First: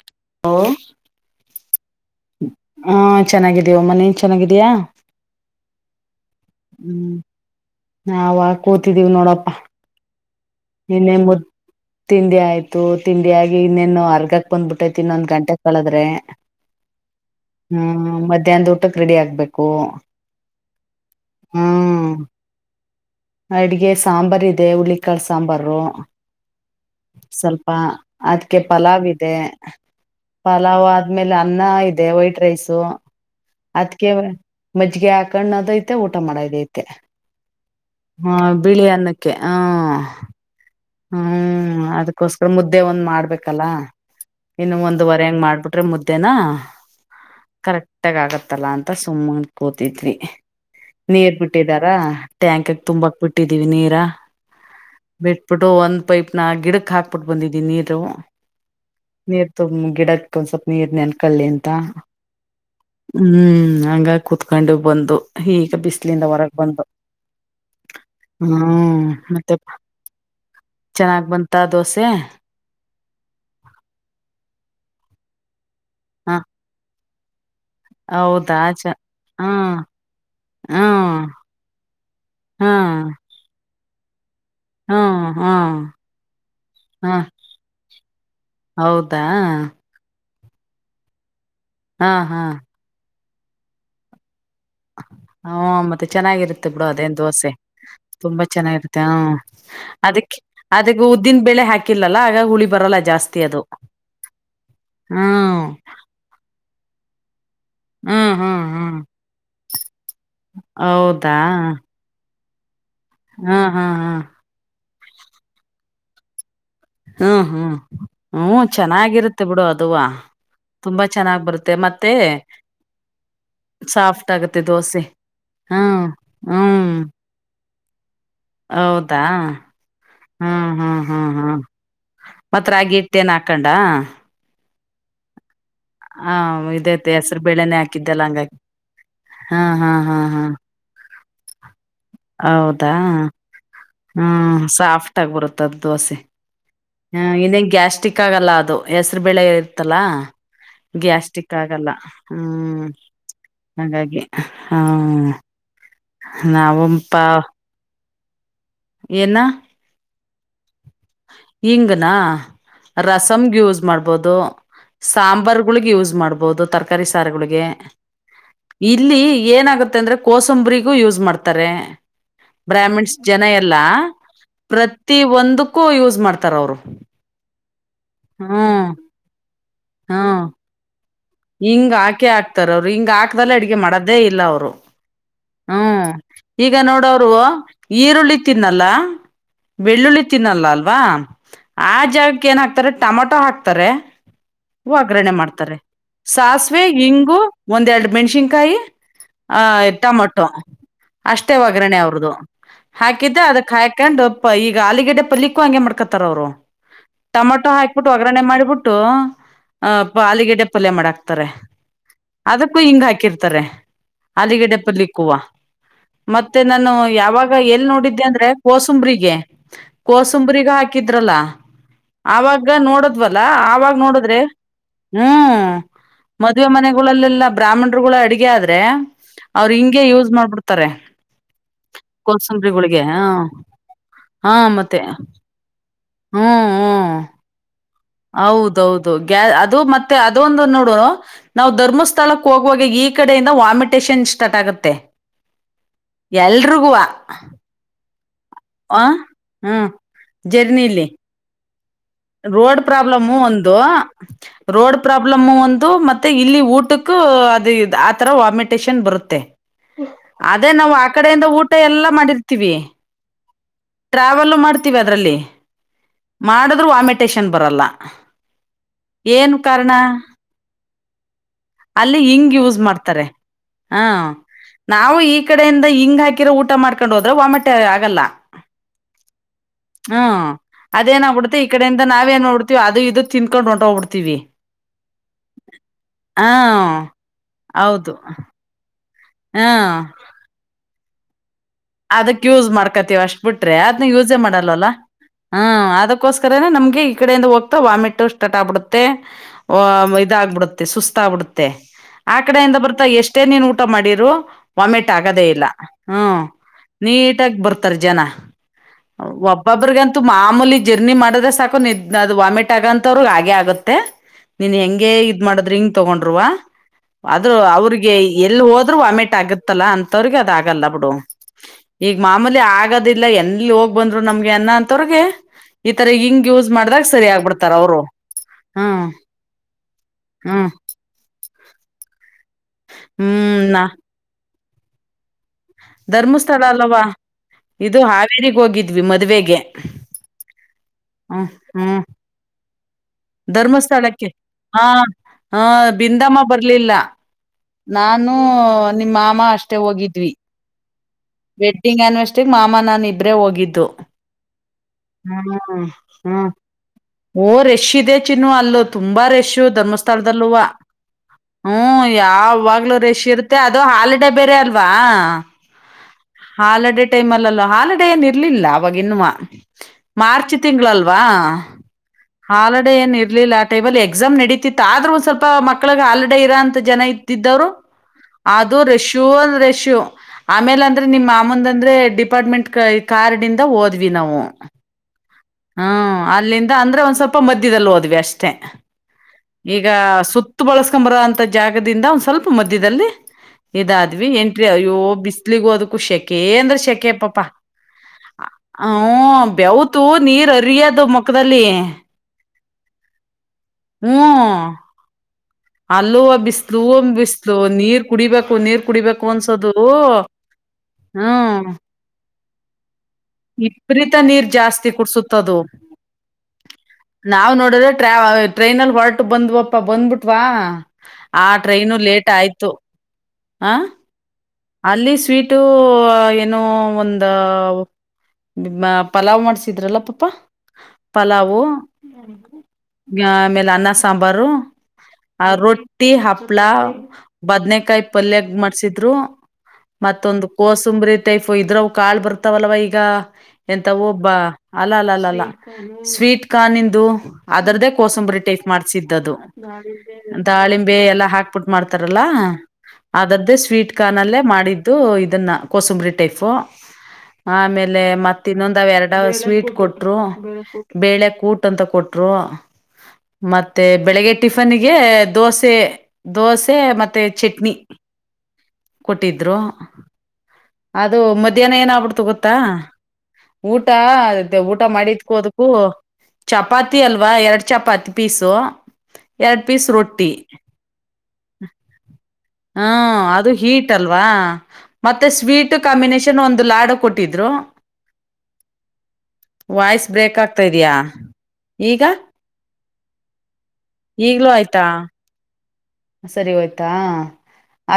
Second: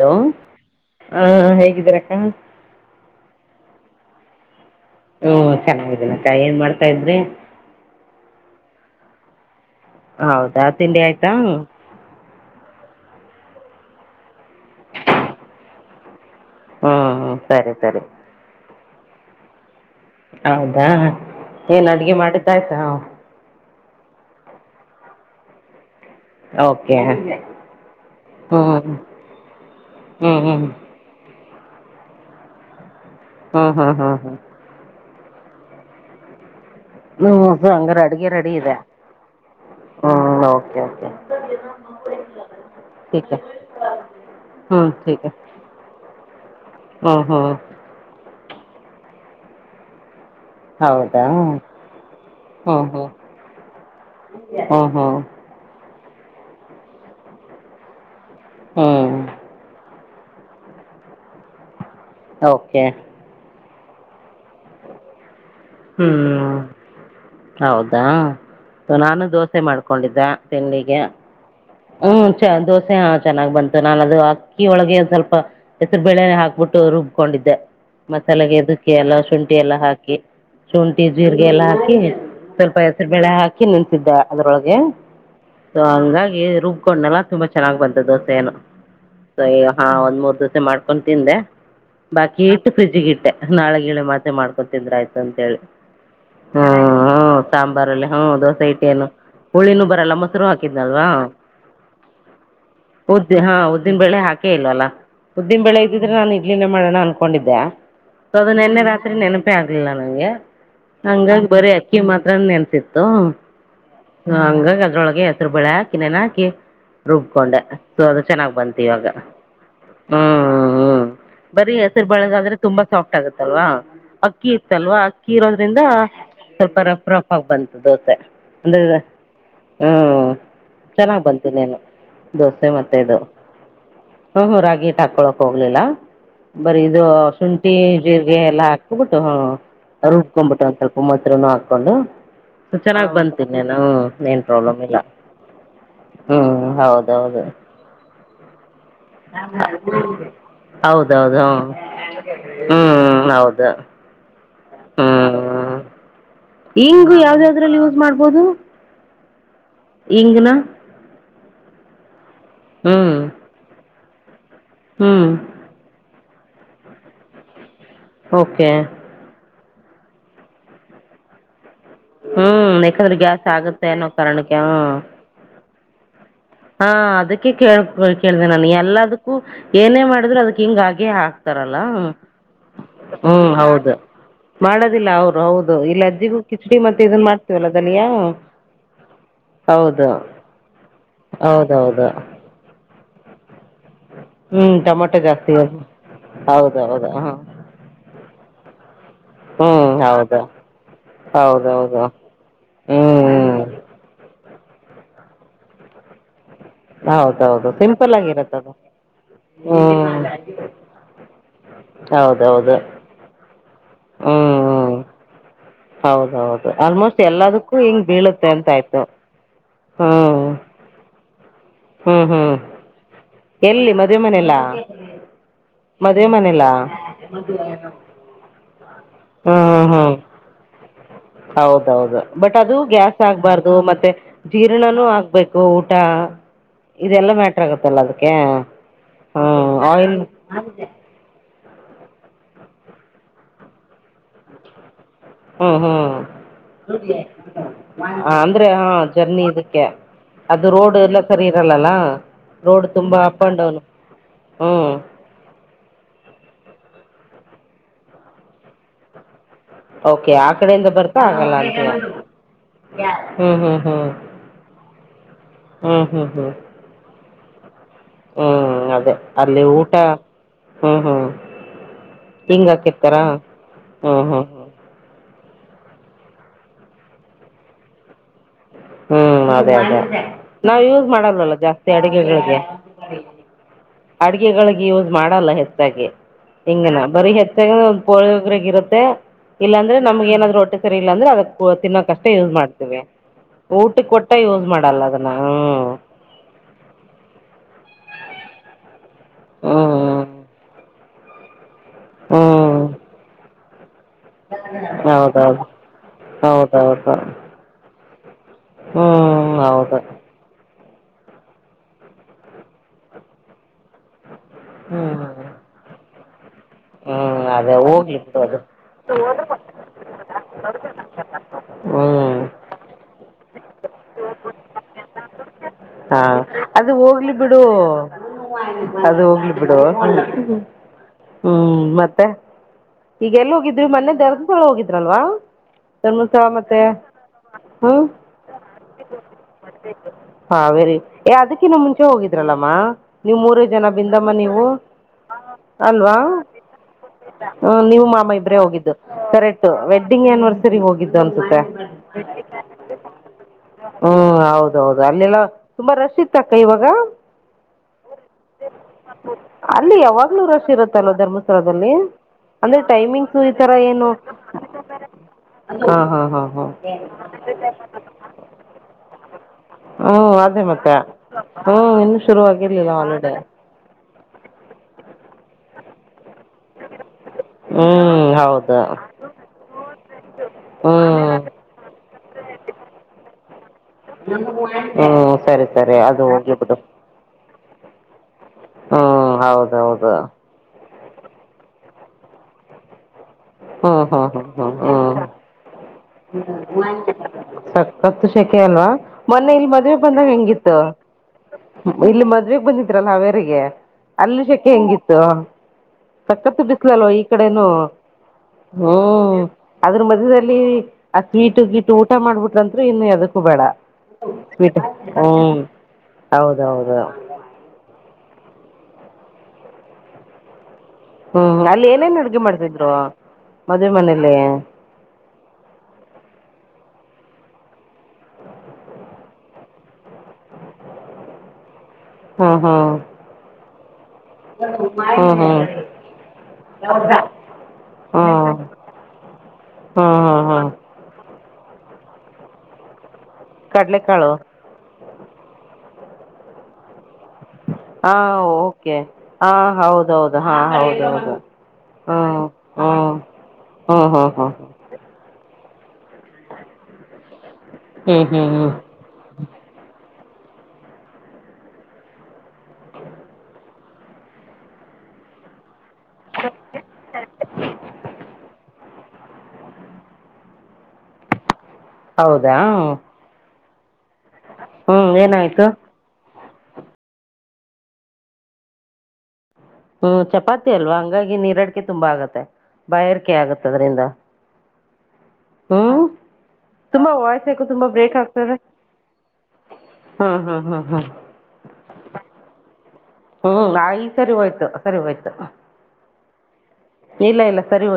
Hello ಹ ಹೇಗ ಹ ಚೆನ್ನಾಗಿದೀವ ಅಮ್ಮ ನೀನ್ ಚೆನ್ನಾಗಿದ್ಯಾಾ ಹಓ ಚೆನ್ನಾಗಿದ್ದಿನ ತಾಯಿ ಹ್ಮ್ ನ ಕೂತಿದ್ದೀವಿ ನೋಡಪ್ಪಾ ಹೌದಾ ತಿಂಡಿ ಆಯ್ತಾ ತಿಂಡಿಯಾಗಿ ಇನ್ನೇನು ಅರ್ಗಕ್ ಬಂದ್ಬಿಟ್ಟೈತಿ ಇನ್ನೊಂದ್ ಗಂಟೆ ಕಳದ್ರೆ ಹ್ಮ್ ಹ್ಮ್ ಸರಿ ಸರಿ ಕ್ ರೆಡಿ ಆಗ್ಬೇಕು ಹೌ ಹಾ ಹಾ ಏನ್ ಹ್ಮ್ ಅಡಿಗೆ ಮಾಡಿದ್ದಾಯ್ತಾ ಅಡ್ಗೆ ಸಾಂಬಾರ ಇದೆ ಹುಳ್ಳಿಕಾಳ ಸಾಂಬಾರು ಓಕೆ ಹ್ಞೂ ಸ್ವಲ್ಪ ಅದಕ್ಕೆ ಪಲಾವ್ ಹ್ಞೂ ಇದೆ ಹ್ಞೂ ಪಲಾವ್ ಆದ್ಮೇಲೆ ಅನ್ನ ಇದೆ ವೈಟ್ ರೈಸ ಹ್ಞೂ ಅದಕ್ಕೆ ಹ್ಞೂ ಹ್ಞೂ ಹ್ಞೂ ಮಜ್ಜಿಗೆ ಹಾ ಕಣ್ಣದೈತೆ ಊಟ ಮಾಡದೈತೆ ಹ್ಮ ಹ್ಮ ಬಿಳಿ ಅನ್ನಕ್ಕೆ ಹ್ಮ ಹ್ಞೂ ಓಕೆ ಓಕೆ ಹ್ಮ್ ಅದಕ್ಕೋಸ್ಕರ ಮುದ್ದೆ ಒಂದ್ ಠೀಕ ಮಾಡ್ಬೇಕಲ್ಲ ಇನ್ನು ಹ್ಞೂ ಠೀಕ ಒಂದುವರೆ ಹಂಗೆ ಮಾಡ್ಬಿಟ್ರೆ ಮುದ್ದೇನ ಹ್ಞೂ ಹ್ಞೂ ಕರೆಕ್ಟಾಗಿ ಆಗುತ್ತಲ್ಲ ಅಂತ ಸುಮ್ನೆ ಕೂತಿದ್ವಿ ಹೌದಾ ನೀರ್ ಬಿಟ್ಟಿದರ ಹ್ಞೂ ಟ್ಯಾಂಕಿಗೆ ಹ್ಞೂ ತುಂಬಕ್ ಬಿಟ್ಟಿದೀವಿ ನೀರ ಹ್ಞೂ ಹ್ಞೂ ಬಿಟ್ಟ ಒಂದ್ ಪೈಪ್ ನ ಗಿಡಕ್ ಹಾಕ್ಬಿಟ್ಟು ಬಂದಿದೀನಿ ನೀರು ಹ್ಞೂ ನೀರ್ ತು ಗಿಡಕ್ಕೆ ಒಂದ್ ಸ್ವಲ್ಪ ನೀರು ನೆನ್ಕೊಳ್ಳಿ ಅಂತ ಓಕೆ ಹ್ಮ್ ಹಂಗಾಗಿ ಕೂತ್ಕೊಂಡು ಬಂದು ಈಗ ಬಿಸಿಲಿಂದ ಹೊರಗೆ ಹ್ಞೂ ಬಂದು ಹೌದಾ ಹ್ಮ ನಾನು ಮತ್ತೆ ದೋಸೆ ತಿಂಡಿಗೆ ಚೆನ್ನಾಗ್ ಬಂತ ದೋಸೆ ಹ್ಮ್ ಚ ದೋಸೆ ಹ ಚೆನ್ನಾಗ್ ಬಂತು ನಾನ ಅದು ಅಕ್ಕಿ ಒಳಗೆ ಸ್ವಲ್ಪ ಹಾ ಹೆಸರುಬೇಳೆ ಹ ಹಾಕ್ಬಿಟ್ಟು ರು ಕೊಂಡಿದ್ದೆ ಮಸಾಲೆಗೆ ಹೌದಾ ಅದಕ್ಕೆ ಚ ಎಲ್ಲಾ ಹಾ ಶುಂಠಿ ಎಲ್ಲಾ ಹಾಕಿ ಹ್ಮ ಶುಂಠಿ ಜೀರಿಗೆ ಎಲ್ಲ ಹಾಕಿ ಸ್ವಲ್ಪ ಹಾ ಹೆಸರುಬೇಳೆ ಹಾಕಿ ನಂತೀದೆ ಅದರೊಳಗೆ ಹಾ ಹಾ ಸೊ ಹಂಗಾಗಿ ಹಾ ರುಬ್ಕೊಂಡ್ನಲ್ಲ ತುಂಬಾ ಚೆನ್ನಾಗಿ ಬಂತು ದೋಸೆನು ಹೌದಾ ಆ ಒಂದು ಮೂರು ದೋಸೆ ಮಾಡ್ಕೊಂಡು ತಿಂದೆ ಹಾ ಹಾ ಬಾಕಿ ಇಟ್ಟು ಫ್ರಿಜ್ಜಿಗೆ ಇಟ್ಟೆ ನಾಳೆ ಗಿಳೆ ಮಾತೆ ಮಾಡ್ಬೇಕ ಗೊತ್ತಿದ್ರ ಆಯ್ತು ಹ ಅಂತೇಳಿ ಮತ್ತೆ ಹ್ಮ ಚೆನ್ನಾಗಿರುತ್ತೆ ಬಿಡು ಅದೇನ್ ದೋಸೆ ಹ ಸಾಂಬಾರಲ್ಲಿ ಹ್ಮ ತುಂಬಾ ದೋಸೆ ಇಟ್ಟಿ ಚೆನ್ನಾಗಿರುತ್ತೆ ಏನು ಹ ಹುಳಿನೂ ಬರಲ್ಲ ಅದಕ್ಕೆ ಮೊಸರು ಅದಕ್ಕೆ ಹಾಕಿದ್ನಲ್ವಾ ಉದ್ದಿನ ಬೇಳೆ ಹಾಕಿಲ್ಲಲ್ಲ ಹಾಗಾಗಿ ಹುಳಿ ಬರಲ್ಲ ಉದ್ದಿ ಜಾಸ್ತಿ ಹಾ ಅದು ಉದ್ದಿನ ಬೆೇಳೆ ಹಾಕೆ ಇಲ್ವಲ್ಲಾ ಹ್ಮ್ ಉದ್ದಿನ ಬೆಳೆ ಇದ್ದಿದ್ರೆ ನಾನು ಇಡ್ಲಿನೇ ಮಾಡೋಣ ಅನ್ಕ ಹಕೊಂಡಿದ್ದೆ ಹ್ಮ್ ತದ ಹ್ಮ್ ನ ನಿನ್ನೆ ಹ್ಮ್ ರಾತ್ರಿ ನೆನಪೆ ಆಗ್ಲಿಲ್ಲ ನಂಗೆ ಹೌದಾ ಹಂಗಂಗ ಬರೀ ಅಕ್ಕಿ ಮಾತ್ರ ರನ್ನ ನೆನ್ಸತ್ತು ಹಾ ಹಾ ಹಾ ಹಂಗ ಗ ಅ್ರೊಳಗೆ ಹತ್ರರು ಬ ಬೆಳ ಕಿ ಕ್ಕೆ ಹ್ಮ್ ರುಬ್ಕೊಂಡೆ ಹ್ಮ್ ಸೊ ಅದು ಚೆನ್ನಾಗ್ ಹ್ಮ ಬಂತು ಇವಾಗ ಚೆನ್ನಾಗಿರುತ್ತೆ ಬಿಡು ಅದುವ ಹ್ಮ್ ತುಂಬಾ ಹ್ಮ್ ಚೆನ್ನಾಗ್ ಬರುತ್ತೆ ಬರಿೀ ಹೆಸರು ಮತ್ತೆ ಬಳಗಾದ್ರೆ ತುಂಬಾ ಸಾಫ್ಟ್ ಆಗತ್ತಲ್ವಾ ಸಾಫ್ಟ್ ಅಕ್ಕಿ ಆಗುತ್ತೆ ಇತ್ತಲ್ವಾ ದೋಸೆ ಅಕ್ಕಿ ಇರೋದ್ರಿಂದ ಹ್ಮ್ ಸ್ವಲ್ಪ ಹ್ಮ್ ರಫ್ ರಫ್ ಆಗ ಬಂತು ದೋಸೆ ಅಂದ ಹೌದಾ ಹ್ಮ್ ಹ್ಮ್ ಹ್ಮ್ ಹ್ಮ ಚೆನ್ನಾಗ್ ಬಂತು ಹ್ಮ ಇನ್ನೇನು ಮತ್ ರಾಗಿ ಇಟ್ಟೇನ್ ಹಾಕೊಂಡ ಹೊರಾಗಿ ಇಟ್ಾಕೊಳ್ಳೋ ಹೋಗ್ಲಿಲ್ಲ ಬರಿೀ ಇದು ಇದೈತೆ ಹೆಸರು ಶುಂಠಿ ಬೇಳೆನೆ ಹಾಕಿದ್ದಲ್ಲ ಜೀರಿಗೆ ಹಂಗಾಗಿ ಎಲ್ಲಾ ಹಾಕಬಿಟ್ಟು ಹಾ ಹಾ ಹಾ ಹಾ ರುಬ್ಕೊ್ಬಿಟ್ಟು ಒಂದ ಸ್ವಲ್ಪ ಮೊ ಕರನಾ್ ೊಂಡು ಹೌದಾ ಚೆನ್ನಾಗ್ ಬಂತೀನಿ ನಾನು ಹ್ಮ್ ಸಾಫ್ಟ್ ಆಗ ಬರುತ್ತದ್ದು ದಾಸೆ ಹ್ಮ್ ಹ್ಮ ಹೌದೌದು ಇನ್ನೇ ಗ್ಯಾಸ್ಟಿಕ್ ಆಗಲ್ಲ ಅದು ಹೆಸ್ರು ಬೆಳೆ ಇರ್ತಲ್ಲ ಹೌದೌದು ಗ್ಯಾಸ್ಟ್ರಿಕ್ ಹ್ಮ್ ಆಗಲ್ಲ ಹ್ಮ್ ಹಾಗಾಗಿ ಹ್ಮ ಹಿಂಗು ನಾವಂಪ ಯಾವ್ದ್ಯಾದ್ರಲ್ಲಿ ಇವತ್ತು ಮಾಡ್ಬೋದು ನ ಈಂಗನ ಹಂಗನಾ ಹ್ಮ್ ರಸಮ್ಗೆ ಯೂಸ್ ಮಾಡ್ಬದು ಅಬದ ಹ್ಮ್ ಸಾಂಬಾರ್ ಗಳಗ್ ಯೂಸ್ ಮಾಡ್ಬೋದು ಬಹುದು ತರಕಾರಿ ಸಾರುಗಳಿಗೆ ಓಕೆ ಇಲ್ಲಿ ಏನಾಗ ಆಗೆ ಅಂದ್ರೆ ಕೋಸಂಬರಿಗೂ ಯೂಸ್ ಮಾಡ್ತಾರೆ ಹ್ಮ್ ಯಾಕಂದ್ರೆ ಬ್ರಾಹ್ಮಿಣ್ಸ್ ಜನ ಗ್ಯಾಸ್ ಎಲ್ಲ ಆಗತ್ತೆ ಅನ್ನೋ ಕಾರಣಕ್ಕೆ ಹ ಪ್ರತಿ ಒಂದು ಯೂಸ್ ಮಾಡ್ತಾರೆ ಹಾ ಅದಕ್ಕೆ ಕೇಳ್ ಕೇಳ್ದ ನಾನು ಹ್ಮ್ ಎಲ್ಲದಕ್ಕೂ. ಏನೇ ಮಾಡಿದ್ರು ಅದಕ್ ಹಿಂಗ ಹಾಗೆ ಹಿಂಗ್ ಹಾಕೆ ಹಾಕ್ತಾರ ಅವರು ಹಿಂಗ್ ಹಾಕ್ದಲ್ಲ ಅಡಗೆ ಹೌದು ಮಾಡದೇ ಇಲ್ಲ ಅವರು ಮಾಡೋದಿಲ್ಲ ಅವರು ಹೌದು ಇಲ್ಲ ಹ್ಮ್ ಅಜ್ಜಿಗೂ ಕಿಚಡಿ ಈಗ ಮತ್ತೆ ನೋಡ ಇದನ್ ಅವರು ಮಾಡ್ತೀವಲ್ಲ ದಲಿಯಾ ಈರುಳ್ಳಿ ತಿನ್ನಲ್ಲ ಹೌದು ಬೆಳ್ಳುಳ್ಳಿ ತಿನ್ನಲ್ಲ ಅಲ್ವಾ. [unintelligible] ಆ ಹೌದೌದು ಜಾಗಕ್ಕೆ ಏನ್ ಹಾಕ್ತಾರೆ ಟಮಟ ಹಕಿ [unintelligible] ಹ್ಮ್ ಟೊಮಾಟೊ ಜಾಸ್ತಿ ಅ [unintelligible] ಸಾಸಿವೆ ಇಂಗು ಒಂದೆರಡು ಮೆಣಸಿನ್ಕಾಯಿ ಆ ಹ್ಮ್ ಹೌದು ಟಮಟೊ ಅಷ್ಟೇ ಒಗ್ಗರಣೆ ಹೌದೌದು ಅವ್ರದದು ಹಾಕಿದ್ದ ಹ್ಮ್ ಅದಕ್ ಹಾಕೊಂಡ್. ಪ್ಪ ಈಗ ಆಲಗಡ್ಡೆ ಪಲಿಕ್ಕೂ ಹಂಗೆ ಮಾಡ್ಕತಾರ ಅವ್ರು. ಹೌದೌದು ಟಮಾಟೊ ಹಾಕ್ಬಿಟ್ಟು ಸಿಂಪಲ್ ಒಗ್ಗರಣೆ ಆಗಿರತ್ತ ಅದು ಮಾಡಿಬಿಟ್ಟು ಹ್ಮ್ ಆಲೂಗೆಡ್ಡೆ. ಮಾಡತ ಹೌದೌದು ಅದಕ್ಕೂ ಹಿಂಗ ಹಾಕಿರ್ತಾರೆ ಹ್ಮ್ ಆಲೂಗಡ್ಡೆ ಹ್ಮ್ ಪಲ್ಯಕೂವೆ ಮತ್ತೆ ಹೌದೌದು ನಾನು ಆಲ್ಮೋಸ್ಟ್ ಯಾವಾಗ ಎಲ್ಲದಕ್ಕೂ ಎಲ್ಲಿ ಹಿಂಗ್ ನೋಡಿದ್ದೆ ಅಂದ್ರೆ ಬೀಳುತ್ತೆ ಅಂತ ಆಯ್ತು ಕೋಸುಂಬ್ರಿಗೆ ಹ್ಮ್ ಕೋಸುಂಬ್ರಗ ಹಾಕಿದ ಇದ್ರಲ್ಲ [unintelligible] ಹ್ಮ್ ಹ್ಮ್ ಆವಾಗ ನೋಡದ್ವಲ್ಲ ಎಲ್ಲಿ ಆವಾಗ ಮದುವೆ ನೋಡದ್ರೆ ಮನೆಲ್ಲಾ ಹ್ಮ್ ಮದುವೆ ಮನೆಗಳಲ್ಲೆಲ್ಲಾ ಬ್ರಾಹ್ಮಣರುಗಳು ಅಡಗೆ ಆದ್ರೆ ಹ್ಮ್ ಅವರು ಹ್ಮ್ ಹಿಂಗಗೆ ಹ್ಮ್ ಯೂಸ್ ಮಾಡ್ಬಿಡ್ತಾರೆ. [unintelligible] ಹೌದೌದು ಬಟ್ ಅದು ಕೋಸಂಬ್ರಿಗಳಿಗೆ ಹ ಗ್ಯಾಸ್ ಆಗ್ಬಾರ್ದು ಮತ್ತೆ ಹಾ ಮತ್ತೆ ಜೀರ್ಣನೂ ಆಗ್ಬೇಕು ಊಟ ಹ್ಮ್ ಹ್ಮ್ ಇದೆಲ್ಲ ಮ್ಯಾಟ್ರ ಆಗತ್ತಲ್ಲ ಅದಕ್ಕೆ ಹ ಆಯಿಲ್ ಒ [unintelligible] ನೋಡೋಣ ನಾವು ಧರ್ಮಸ್ಥಳಕ್ಕೆ ಹೋಗುವಾಗ ಈ ಕಡೆಯಿಂದ ಒಮೆನ್ಟೇಶನ್ ಸ್ಟಾರ್ಟ್ ಆಗುತ್ತದೆ. [unintelligible] ಹ್ಮ್ ಹ್ಮ್ ಎಲ್ರುಗುವ. ಅಂದ್ರೆ ಆ ಜರ್ನಿ ಇದಕ್ಕೆ ಅದು ರೋಡ್ ಜರ್ನಿಲಿ ಎಲ್ಲ ಸರಿ. [unintelligible] ರೋಡ್ ತುಂಬಾ ಪ್ರಾಬ್ಲಮ್ ಅಪ್ ಅಂಡ್ ಒಂದು, ಡೌನ್ ಹ್ಮ್ ರೋಡ್ ಪ್ರಾಬ್ಲಮ್ ಒಂದು ಮತ್ತು ಇಲ್ಲಿ ಊಟುಕ್ಕು ಈ ತರ ವಾಮಿಟೇಶನ್ ಬರುತ್ತೆ ಓಕೆ [unintelligible] ಆ ಅದೇ ಕಡೆಯಿಂದ ನಾವು ಆ ಬರ್ತಾ ಕಡೆ ಇಂದ ಆಗಲ್ಲ ಊಟ ಅಂತ ಎಲ್ಲ ಮಾಡಿರ್ತೀವಿ ಹ್ಮ್ ಹ್ಮ್ [unintelligible] ಹ್ಮ್ ಟ್ರಾವೆಲ್ ಮಾಡ್ತೀವಿ ಅದ್ರಲ್ಲಿ ಹ್ಮ್ [unintelligible] ಹ್ಮ್ ಹ್ಮ್ ಮಾಡು ವಾಮಿಟೇಶನ್ ಬರಲ್ಲ [unintelligible] ಹ್ಮ್ ಅದೇ ಏನ್ ಅಲ್ಲಿ ಕಾರಣ ಊಟ [unintelligible] ಹ್ಮ್ ಹ್ಮ್ ಅಲ್ಲಿ ಇಂಗ್ ಹಿಂಗ್ ಯೂಸ್ ಹಾಕಿರ್ತಾರ ಮಾಡ್ತಾರೆ ಹಾ ಹ್ಮ್ ಹ್ಮ್ ಹ್ಮ್ ನಾವು ಇ ಈ ಕಡೆಯಿಂದ ಇಂಗ್ ಆಗ್ತಿರೋ ಊಟ ಮಾಡ್ಕೊಂಡ್ ಹೋದ್ರೆ ವಾಮಿಂಟೇ ಆಗಲ್ಲ ಹು ಅದದೆ ಹ್ಮ್ ನಾವು ಯೂಸ್ ಮಾಡಲ್ವಲ್ಲ ಅದೇನಾಗ್ಬಿಡುತ್ತೆ ಈ ಜಾಸ್ತಿ [unintelligible] ಕಡೆಯಿಂದ ನಾವೇನ್ ಮಾಡ್ಬಿಡ್ತೀವಿ ಅದು ಇದು ತಿನ್ಕೊಂಡ್ ಹೊಂಟೋಗ್ಬಿಡ್ತೀವಿ ಅಡಿಗೆಗಳಿಗೆ ಯೂಸ್ ಮಾಡಲ್ಲ ಹೆಚ್ಚಾಗಿ ಹಾ ಇಂಗ್ನ ಬರಿ ಹೆಚ್ಚಾಗಿ ಒಂದು ಹೌದು ಪುಳಿಯೋಗರೆಗೆ [unintelligible] [unintelligible] ಹಾ ಇಲ್ಲಾಂದ್ರೆ ನಮಗೇನು ಹೊಟ್ಟೆ [unintelligible] ಇಲ್ಲಾಂದ್ರೆ ಅದಕ್ ಯುಜ್ ಮಾಡ್ಕತಿವ್ ರೆ ಅದ್ನ ಊಟಕ್ಕೆ ಯುಜ್ ಒಟ್ಟು ಯೂಸ್ ಮಾಡಲ್ವಲ್ಲ ಮಾಡಲ್ಲ ಅದನ್ನು ಹ್ಞೂ ಹ್ಮ್ಮ್ ಅದುಕ್ ಕೊಸ್ಕರ್ ಇಲ್ಲಾಂದ್ರೆ ನಮಗೆ ಈಕಡೆ ಇಂದ ಹೋಗ್ತಾ ವಾಮಿಟ್ ಸ್ಟಾರ್ಟ್ ಆಗಬಡೇತ್ ಇದಾಗ ಬಿಡತೀನಿ ಸುಸ್ತ್ ತಬಿಡ್ತ್ ಹ್ಞೂ ಆಕಡೆ ಇಂದ ಹ್ಞೂ ಬರ್ತಾ ಎಷ್ಟೇ ನಿನ್ [unintelligible] ರು ವಾಮಿಟ್ ಆಗದೆ ಹೌದೌದು ಇಲ್ಲ ಹು ಹೌದೌದು ನೀಟಾಗ್ ಬರ್ತ್ ರ್ ಜನ ಹ್ಞೂ ಒಬ್ಬ್ ಒಬ್ಬರ್ ಹೌದು ಗಂತೂ ಮಾಮೂಲಿ ಜರ್ನಿ ಮಾಡುದ್ರೆ ಸಾಕು ನಿದ್ ಅದು ವಾಮಿಟ್ ಆಗೋ ಅಂತೋರುಗ್ ಆಗೇ ಆಗು ನೀ ಹ್ಞೂ ಎಂಗೆ ಇಂದ್ ಹ್ಞೂ ಮಾಡುದ್ರು ರೋವಾ ಆದ್ರೂ ಅದೇ ಹೋಗ್ಲಿ ಅವವ್ರಿಗೆ ಬಿಡು ಅದು ಯಲ್ ಹೋದ್ರು ವಾಮಿಟ್ ಅಗತಲ್ಲ ಅಂತೋರಿಗೆ ಅದಾಗಲ್ಲ ಬುಡು ಹ್ಞೂ ಈಗ್ ಮಾಮೂಲಿ ಆಗದಿಲ್ ಎಲ್ಲಿ ಹೋಗ್ ಬಂದ್ರು ನಮ್ಗೆ ಅನ್ನ ಅಂತವ್ರಿಗೆ ಈ ತರ ಹಾ ಹಿಂಗ್ ಯೂಸ್ ಅದು ಮಾಡ್ದಾಗ ಸರಿ ಹೋಗ್ಲಿ ಬಿಡು ಆಗ್ಬಿಡ್ತಾರ ಅವರು ಹ್ಮ್ ಅದು ಹೋಗ್ಲಿ ಬಿಡು ಹ್ಮ್ ಹ್ಮ್ ಮತ್ತೆ ಈಗೆಲ್ಲ ಹ್ಮ್ ನಾ ಹೋಗಿದ್ವಿ ಮೊನ್ನೆ ಧರ್ಮಸ್ ಹೋಗಿದ್ರಲ್ವಾ ಧರ್ಮಸ್ಥಳ ಅಲ್ಲವಾ ಹ್ಞೂ ಇದು ಹಾವೇರಿ ಹೋಗಿದ್ವಿ ಮದ್ವೆೆಗೆ ಹಾವೇರಿ ಏ ಅದಕ್ಕಿನ್ನ ಮುಂಚೆ ಹೋಗಿದ್ರಲ್ಲಮ್ಮ ನೀವು್ ಮೂರ ಜನ ಧರ್ಮಸ್ಥಳಕ್ಕೆ ಬಿಂದಮ್ಮ ನೀವು ಹಾ ಹ ಅಲ್ವಾ ಬಿಂದಮ್ಮ ಬರ್ಲಿಲ್ಲ ಹ ನೀವು ನಾನು ಮಾಮ ಇಬ್ರೇ ಹೋಗಿದ್ದು ನಿಮ್ ಮಾಮ ಕರೆಟ್ ಅಷ್ಟೇ ವೆಡ್ಡಿಂಗ್ ಹೋಗಿದ್ವಿ ಆನಿವರ್ಸರಿ ಹೋಗಿದ್ದು ಅನ್ಸುತ್ತೆ ವೆಡ್ಡಿಂಗ್ ಆನಿವರ್ಸರಿಗ್ ಮಾಮ ನಾನ್ ಹ್ಮ ಹೌದೌದು ಅರ್ಥ್ ಹ್ಮ ಹ್ಮ ಓ ರಶ್ ಇತ್ ಇದೇ ಚಿನ್ನು ಅಲ್ಲ ತುಂಬಾ ರಶ್ ಅಲ್ಲಿ ಯಾವಾಗಲೂ ಧರ್ಮಸ್ಥಳದಲ್ಲೂ ರಶ್ ಇರುತ್ತಲ್ವ ಧರ್ಮಸ್ಥಳದಲ್ಲಿ ಹ್ಮ್ ಅಂದರೆ ಯಾವಾಗ್ಲೂ ರೆಷ್ ಟೈಮಿಂಗ್ಸು ಈ ಇರುತ್ತೆ ಥರ ಅದು ಏನು ಹಾಲಿಡೇ ಬೇರೆ ಅಲ್ವಾ ಹಾಂ ಹಾಂ ಹಾಂ ಹಾಂ ಹಾಲಿಡೆ ಟೈಮ್ ಅಲ್ಲಲ್ಲ ಹಾಲಿಡೇ ಏನ್ ಇರ್ಲಿಲ್ಲ ಅವಾಗ ಇನ್ನುವ [inaudible] ಹ್ಮ್ ಮಾರ್ಚ್ ಅದೇ ಮತ್ತೆ ತಿಂಗಳಲ್ವಾ ಹ್ಮ್ ಇನ್ನು ಶುರು ಹಾಲಿಡೇ ಆಗಿರ್ಲಿಲ್ಲ ಏನ್ ಇರ್ಲಿಲ್ಲ ಟೈವಲ್ಲಿ ಎಕ್ಸಾಮ್ ನಡೀತಿತ್ತು ಆದ್ರೂ ಒಂದು ಸ್ವಲ್ಪ ಮಕ್ಕಳಿಗೆ ಹಾಲ ಇರೋಂತ ಜನ ಇದ್ದಿದ್ದವರು ಹ್ಮ್ ಅದು ಹೌದು ರೆಶ್ಯ ರೆಶ್ಯೂ ಆಮೇಲೆ ಅಂತ [inaudible] ಅಂದ್ರೆ ನಿಮ್ಮ ಹ್ಮ್ ಮಾಮಾನಂದು ಅಂದ್ರೆ ಡಿಪಾರ್ಟ್ಮೆಂಟ್ ಕಾರನಿಂದ ಹೋದ್ವಿ ನಾವು ಹ್ಮ್ ಸರಿ ಹ್ಮ ಸರಿ ಅದು ಹೋಗ್ಲಿ ಅಲ್ಲಿಂದ ಬಿಡು ಅಂದ್ರೆ ಒಂದ್ ಸ್ವಲ್ಪ ಮಧ್ಯ್ಯದದಲ್ಲಿೂ ಹೋದ್ವಿ ಅಷ್ಟೇ ಹ್ಮ್ ಈಗ ಹೌದೌದು ಸುತ್ತು ಬಳಸ ಕಮರ ಅಂತ ಜಾಗದಿಂದ ಒಂದ್ ಸ್ವಲ್ಪ ಮಧ್ಯದಲ್ಲಿ ಇದಾದ್ವಿ ಎಂಟ್ರಿ ಅಯ್ಯೋ ಬಿಸಲಿಗೂ ಅದಕ್ಕೂ ಶೆಕೆ ಅಂದ್ರೆ ಶೆಕೆ ಪಾಪ ಸಕತ್ ಶೆಕೆ ಅಲ್ವಾ ಹ್ಮ ಮೊನ್ನೆ ಇಲ್ಲಿ ಮದವೆ ಬೆವತು ಬಂದ್ರ ನೀರ್ ಹೆಂಗಿತ್ತು ಅರಿಯೋದು ಮುಖದಲ್ಲಿ ಇಲ್ಲಿ ಮದ್ವೆಗ್ ಬಂದಿದ್ರಲ್ಲ ಹಾವೇರಿಗೆ ಅಲ್ಲ ಹ್ಮ್ ಶೆಕೆ ಹೆಂಗಿತ್ತು ಅಲ್ಲೂ ಸಕ್ಕತ್ತು ಬಿಸ್ಲು ಬಿಸ್ಲಲ್ವಾ ಈ ಬಿಸ್ಲು ಕಡೆನು ನೀರ್ ಕುಡಿಬೇಕು ನೀರ್ ಕುಡಿಬೇಕು ಹ್ಮ್ ಅನ್ಸದು ಅದ್ರ ಮಧ್ಯದಲ್ಲಿ ಆ ಸ್ವೀಟು ಹ್ಮ್ ಗೀಟು ಊಟ ಮಾಡ್ಬಿಟ್ರಂತ್ರು ಇನ್ನು ಎದಕ್ಕೂ ಬೇಡ ವಿಪ್ರೀತ ನೀರ್ ಸ್ವೀಟ್ ಜಾಸ್ತಿ ಕುಡ್ಸುತ್ತದು ಹ್ಮ್ ಹೌದೌದು ನಾವ್ ನೋಡಿದ್ರೆ ಟ್ರೈನ್ನಲೇ ಹೊರಟು ಬಂದ್ವಪ್ಪ ಬಂದ್ಬಿಟ್ಟು ವಾ ಹ್ಮ್ ಅಲ್ಲಿ ಏನೇನು ಅಡುಗೆ ಮಾಡ್ತಿದ್ರು ಮದುವೆ ಮನೇೆಯಲ್ಲಿ ಇಟ್ಟು ಏನೋ ಒಂದ ಪಲಾವ್ ಮಾಡ್ಸಿದ್ರಲ್ಲ ಪಾಪಾ ಪಲಾವ್ ಹ್ಮ್ ಹ್ಮ್ ಯ ಮೇಲಾನಾ ಸಾಂಬಾರು ಹ್ಮ್ ಹ್ಮ್ ಆ ಹ್ಮ್ ರೊಟ್ಟಿ ಹಪ್ಲ ಬದ್ನೆೇಕಾಯಿ ಪಲ್ಯ ಹ್ಮ್ ಮಾಡ್ಸಿದ್ರು ಹ್ಮ್ ಮತ್ತೊಂದು ಹ್ಮ್ ಕೋಸುಂಬರಿಿ ಟೈಪ್ ಇತ್ತು ಇದ್ರವು ಕಾಳು ಬರ್ತಾವಲ್ವ ಈಗ ಎಂತ ಕಡ್ಲೆಕಾಳು ಒಬ್ಬಾ ಅಲ್ಲ ಅಲ್ಲ ಅಲ್ಲ ಸ್ವೀಟಿಕಾರ್ನ್ ಇಂದು ಅದ್ರದ್ದೇ ಹಾ ಕೋಸಂಬರಿ ಟೇಫ್ ಓಕೆ ಮಾಡ್ಸಿದ್ದ್ದು ಹಾ ಹೌದೌದು ಹಾ ದಾಳಿಂಬೆ ಎಲ್ಲಾ ಹೌದೌದು ಹಾಕ್ಬಿಟ್ಟು ಮಾಡ್ತಾರಲ್ಲಾ ಹ್ಮ್ ಹ್ಮ್ ಅದದ್ದೇ ಸ್ವೀಟ್ ಕ ಹ್ಮ್ ಹ್ಮ್ ಹ್ಮ್ ನಲ್ಲೇ ಹ್ಮ್ ಮಾಡಿದ್ದು ಇದನ್ನ ಕೋಸಂಬರಿ ಟೈಪ್ ಆಮೇಲೆ ಮತ್ತ ಹ್ಮ್ ಹ್ಮ್ ಇನ್ನೊಂದ ಎರಡ ಸ್ವೀಟ್ ಕೊಟ್ಟರು ಬೇಳೆ ಕೂಟ್ ಅಂತ ಕೊಟ್ಟರು ಮತ್ತೆ ಬೆಳಗ್ಗೆ ಟಿಫನ್ಗೆ ದೋಸೆ ದೋಸೆ ಮತ್ತೆ ಚಟ್ನಿ ಕೊಟ್ಟಿದ್ರು ಅದು ಮ ಮಧ್ಯಾಹ್ನ ಎನ್ ಆಗಿಬಿಟ್ಟತು ಗೊತ್ತಾ ಹೌದಾ ಹಊಟ್ [inaudible] ತ್ತಾ ಅ ಊಟ ಹ್ಮ್ ಮಾಡಿದ್ಕೋ ಏನಾಯ್ತು ಅದಕ್ಕೂ ಚಪಾತಿ ಅಲ್ವಾ ಎರಡು ಚಪಾತಿ ಪೀಸು ಎರಡು ಪೀಸ್ ಹ್ಮ್ ರೊಟ್ಟಿ ಚಪಾತಿ ಅಲ್ವಾ ಹಂಗಾಗಿ ನೀರಡಿಕೆ ತುಂಬಾ ಆಗತ್ತೆ ಹ್ಮ ಬಾಯಾರಿಕೆ ಅದು ಆಗತ್ತ ಹೀಟ್ ಅದ್ರಿಂದ ಅಲ್ವಾ ಮತ್ತೆ ಸ್ವೀಟ್ ಹ್ಮ್ ಕಾಂಬಿನೇಷನ್ ಒಂದು ಲಾಡು ತುಂಬಾ ವಾಯ್ಸ್ ಕೊಟ್ಟಿದ್ರು ಯಾಕೋ ತುಂಬಾ ಬ್ರೇಕ್ ಆಗ್ತದೆ ವಾಯ್ಸ್ ಹ್ಮ್ ಬ್ರೇಕ್ ಹ್ಮ್ ಆಗ್ತಾ ಹ್ಮ್ ಇದ್ಯಾಾ ಹ್ಮ್ ಈಗ ಹ್ಮ್ ಅಂಗ್ ಸರಿ ಈಗ್ಲೂ ಹೋಯ್ತು ಆಯ್ತಾ ಸರಿಯೋಯ್ತ್ ಸರಿ ಹೋಯ್ತಾ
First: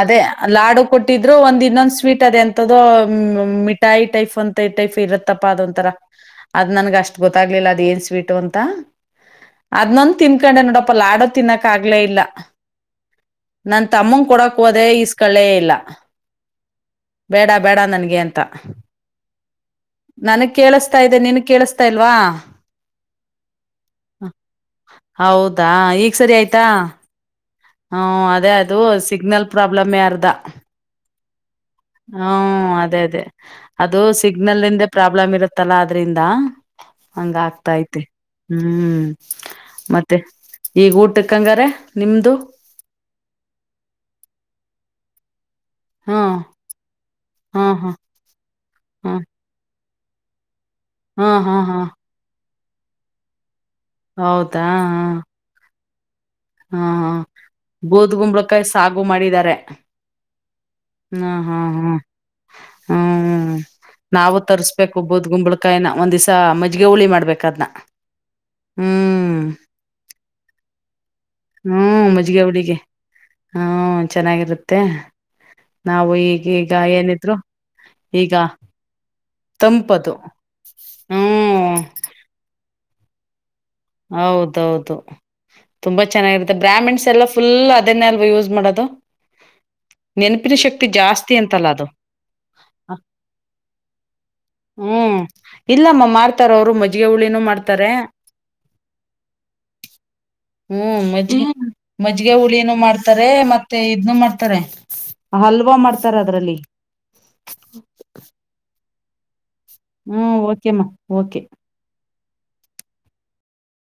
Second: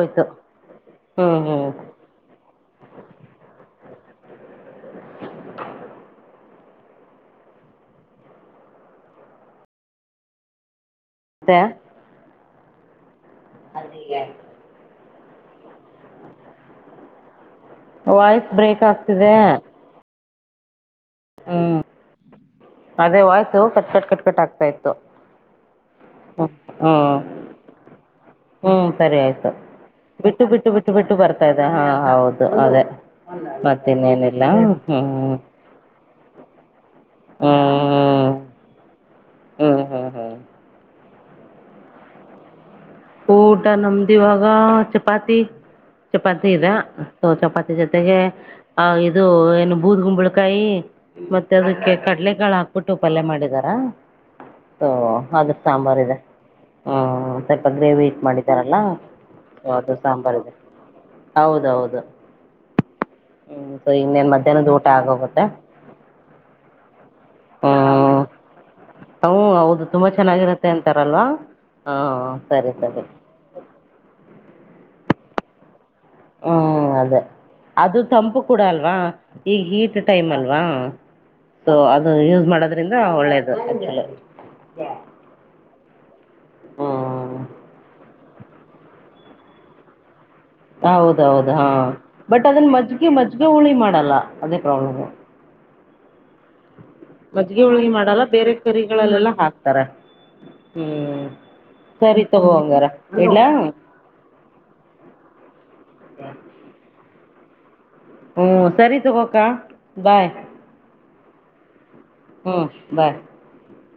ಅದೇ ಲಾಡು ಕೊಟ್ಟಿದ್ರು ಹ್ಮ್ ಒಂದ ಹ್ಮ್ ಇನ್ನೊಂದ್ ಸ್ವೀಟ್ ಅದೇ ಎಂತ್ದ ಮ ಮ್ಮ ಮಿ ಟೈ ಟೈಪ್ ಅಂತ ಈ ಟೈಪ್ ಇರತ್ತಪ್ಪಾ ಅದೊಂತರ ಅದ ನನ್ಗ ಅಷ್ಟ್ ಗೊತ್ತಾಗ್ಲಿಲ್ಲ ಅದ ಏನ್ ಸ್ವೀಟು ಅಂತ ಅದ್ನುಂದು ತಿನ್ಕೊಂಡೆ ನೋಡಪ್ ಪ ಲ ಆಡೋ ತಿನ್ನಕ್ ಆಗ್ಲೇ ಇಲ್ಲ ನನ್ ಮತ್ತೆ ತಮ್ಮನ್ ಕೊಡಕ್ ಹೋದೆ ಇಸ್ - ಕಳೇ ಇಲ್ಲ ಬೇಡಫ್ ವಾಯ್ಸ್ ಬ್ರೇಕ್ ಆಗ್ತಿದೆ ನನಗ್ ಕೇಳಸ್ತ [unintelligible] ನಿನ್ ಹ್ಮ್ ಕೇಳಿಸ್ತಾ ಇಲ್ವಾ ಅದೇ voice cut cut cut cut ಆಗ್ತಾ ಇತ್ತು ಹೌದಾ ಈಗ ಸರಿ ಹ್ಮ್ ಆಯ್ತಾ ಹ್ಮ್ ಹ್ಮ ಅದೇ ಅದು ಹ್ಮ್ ಸರಿ ಸಿಗ್ನಲ್ ಆಯ್ತು ಪ್ರಾಬ್ಲಮ್ ಯ ಅರ್ಧ ಬಿಟ್ಟು ಬಿಟ್ಟು ಬಿಟ್ಟು ಬಿಟ್ಟು ಬರ್ತಾ ಇದೆ ಹಾ ಹೌದು ಹ್ಮ ಅದೇ ಅದೇ ಅದು ಮತ್ತಿನ್ನೇನಿಲ್ಲ ಸಿಗ್ನಲ್ ಹ್ಮ್ ಯಿಂದ ಪ್ರಾಬ್ಲಮ್ ಹ್ಮ್ ಇರುತ್ತಲ್ಲ ಅ ರಿಂದ ಹಂಗ ಆಗ್ತಾ ಐತೆ ಹ್ಮ್ ಹ್ಮ್ ಹ್ಮ್ ಹ್ಮ್ ಮತ್ತೆ ಹ್ಮ್ ಈಗ ಊಟಕ್ ಕಂಗಾರೆ ನಿಮ್ದು ಊಟ ನಮ್ದಿವಾಗ ಚಪಾತಿ ಹಾ ಚಪಾತಿದ ಹು ಹಾ ಚಪಾತಿ ಹಾ ಜೊತೆಗೆ ಹ ಹಾ ಇದು ಏನು ಬೂದಗುಂಬಳಕಾಯಿ- ಹಾ ಮತ್ತೆ ಹಾ ಅದಕ್ಕೆ ಕಡಲೆಕಾಳ ಹಾಕ್ ಕುಟ್ಟು ಪಲ್ಲೆ ಮಾಡಿದರ್. ಹೌದ ಹಾ ಸಾಂಬಾರ್ದೆ ಹಾ ಹಾ ಬೂದ್ ಗುಂಬಳಕಾಯಿ ಮಾಡಿದ್ದಾರಲ್ಲ ಸಾಗು ಮಾಡಿದಿದ್ದಾರೆ ಸೊ ಅದು ಸಾಂಬಾರಿದೆ ಹ್ಮ ಹಾ ಹಾ ಹ್ಮ್ ಹೌದೌದು ಹ್ಮ್ ಹ್ಞೂ ಸೊ ಇನ್ನೇನು ನಾವು ಮಧ್ಯಾಹ್ನದ ಊಟ ತರ್ಸ್ಬೇಕು ಆಗೋಗುತ್ತೆ ಬೂದ್ಗುಂಬಳಕಾಯನ ಒಂದಿಸಾ ಮಜ್ಜಿಗೆ ಹುಳಿ ಮಾಡಬೇಕಾದನ್ನ ಹ ಹೌದು ತುಂಬಾ ಚೆನ್ನಾಗಿರತ್ತೆ ಅಂತಾರಲ್ವಾ ಹ್ಮ್ ಹಾಂ ಮಜ್ಜಿಗೆ ಸರಿ ಹುಳಿಗೆ ಸರಿ ಹ್ಮ ಚೆನ್ನಾಗಿರು ತ್ತೆ ಹ್ಮ ಅದೇ ಅದು ಈಗ ತಂಪು ಕೂಡ ಅಲ್ವಾ ಈಗ ಹಿಟ್ ತಂಪದು ಟೈಮ್ ಅಲ್ವಾ ಹ್ಮ್ ಸೊ ಅದು ಯೂಸ್ ಮಾಡದಕ್ ಯಿಂದ ಒಳ್ಳೆದು ಹೌದೌದು ತುಂಬ ಚೆನ್ನಾಗಿರುತ್ತೆ ಬ್ರಾಹಿಣ್ಸ್ ಎಲ್ಲ ಹ್ಮ್ ಫುಲ್ ಅದನ್ನೆ ಯೂಸ್ ಮಾಡದು ಹೌದ ಹೌದು ಹಾ ಬಟ್ ಅದನ್ನ ಮಜ್ಜಿಗೆ ಮಜ್ಜಿಗೆ ಹುಳಿ ಮಾಡಲ್ಲ ಅದೇ ಪ್ರಾಬ್ಲಮು ಹ್ಮ್ ಇಲ್ಲಮ್ಮ ಮಾಡ್ ಮಾಡತಾರ ಅವ್ರು ಮಜ್ಜಿಗೆ ಹುಳಿನೂ ಹುಳಿ ಮಾಡ್ತಾರೆ ಮಾಡಲ್ಲ ಬೇರೆ ಕರಿಗಳಲ್ಲೆಲ್ಲ ಹಾಕ್ತಾರೆ ಹ್ಮ್ ಮಜ್ ಸರಿ ಮಜ್ಿಗೆ ತಗೋ ಹುಳಿನೂ ಹಂಗಾರ ಮಾಡ್ತಾರೆ ಇಡ್ಲಾ ಮತ್ತೆ ಇದ್ನ್ನು ಮಾಡ್ತಾರೆ ಹಲ್ವಾ ಮಾಡ್ತಾರೆ ಅದ್ರಲ್ಲಿ [inaudible] ಹ್ಮ ಸರಿ [unintelligible] ಗಕ ಹ್ಮ ಓಕೆಮ್ಮ ಓಕೆ ಹ್ಮ್ ಬಾಯ್